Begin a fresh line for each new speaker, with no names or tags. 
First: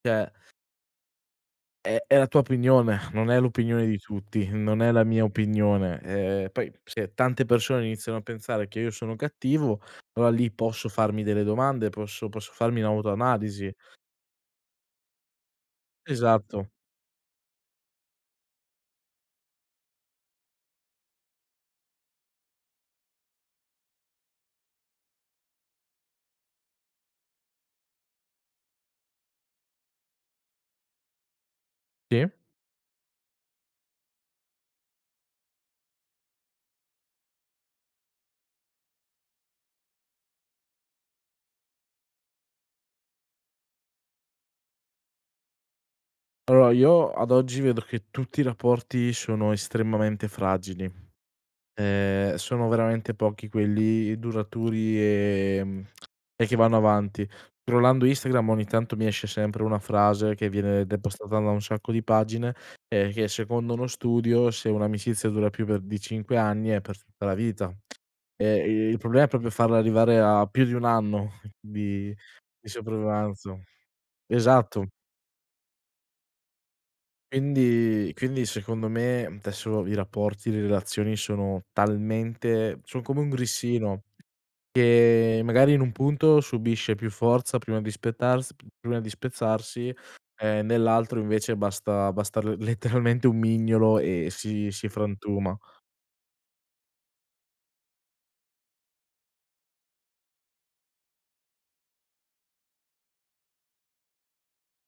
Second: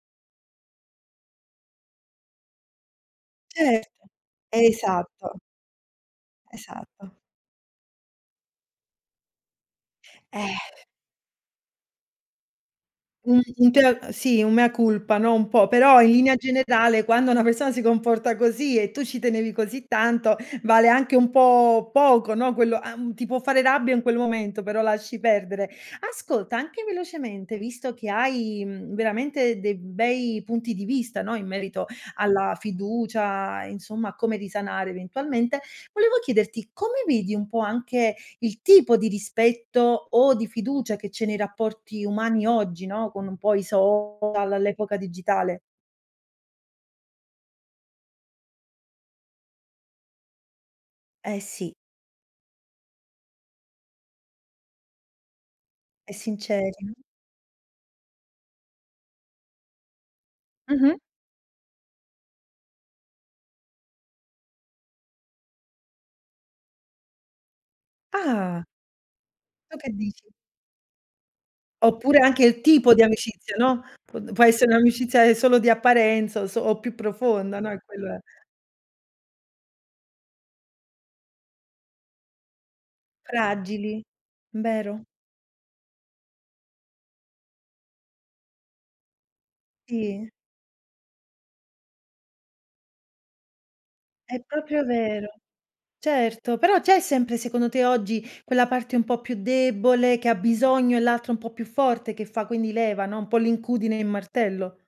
Cioè è è la tua opinione, non è l'opinione di
Certo,
tutti, non è la mia
esatto.
opinione. Eh, poi se
Esatto.
tante persone iniziano a pensare che io sono cattivo, allora lì
Eh.
posso farmi delle domande, posso posso farmi
Un un
un'autoanalisi.
te l sì, un mea culpa, no, un po', però in linea
Esatto.
generale quando una persona si comporta così e tu ci tenevi così tanto, vale anche un po' poco, no, quello an ti può fare rabbia in quel momento, però lasci perdere. Ascolta, anche velocemente, visto che hai, mhmm, veramente dei bei punti di vista, no, in merito
Sì.
alla fiducia, insomma, a come risanare eventualmente, volevo chiederti come vedi un po' anche il tipo di rispetto o di fiducia che c'è nei rapporti umani oggi, no, con un po' i social, all'epoca digitale?
Allora io ad oggi vedo che tutti i rapporti sono estremamente fragili.
Eh, sì.
Ehm, sono veramente pochi quelli duraturi, ehm,
È
e che vanno
sincera.
avanti. scrollando Instagram ogni tanto mi esce sempre una frase che viene de
Mh-mh.
postata da un sacco di pagine e che secondo uno studio se un'amicizia dura più per di 5 anni è per tutta la vita.
Ah.
Eh, il problema è proprio
Tu
farla
che
arrivare
dici?
a più di 1 anno di
Oppure anche il
di
tipo di amicizia,
sopravvivenza.
no, p può essere
Esatto.
un'amicizia solo di apparenza o so più profonda, no, è
Quindi
quello è.
quindi secondo me desso i rapporti, le relazioni sono talmente son come un
Fragili,
grissino
vero.
che magari in un punto subisce più forza prima di spettars prima di spezzarsi
Sì.
e nell'altro invece basta basta l letteralmente un mignolo e
È
si
proprio
si
vero,
frantuma.
certo, però c'è sempre, secondo te, oggi quella parte un po' più debole che ha bisogno e l'altra un po' più forte che fa quindi leva, no? Un po' l'incudine e in martello?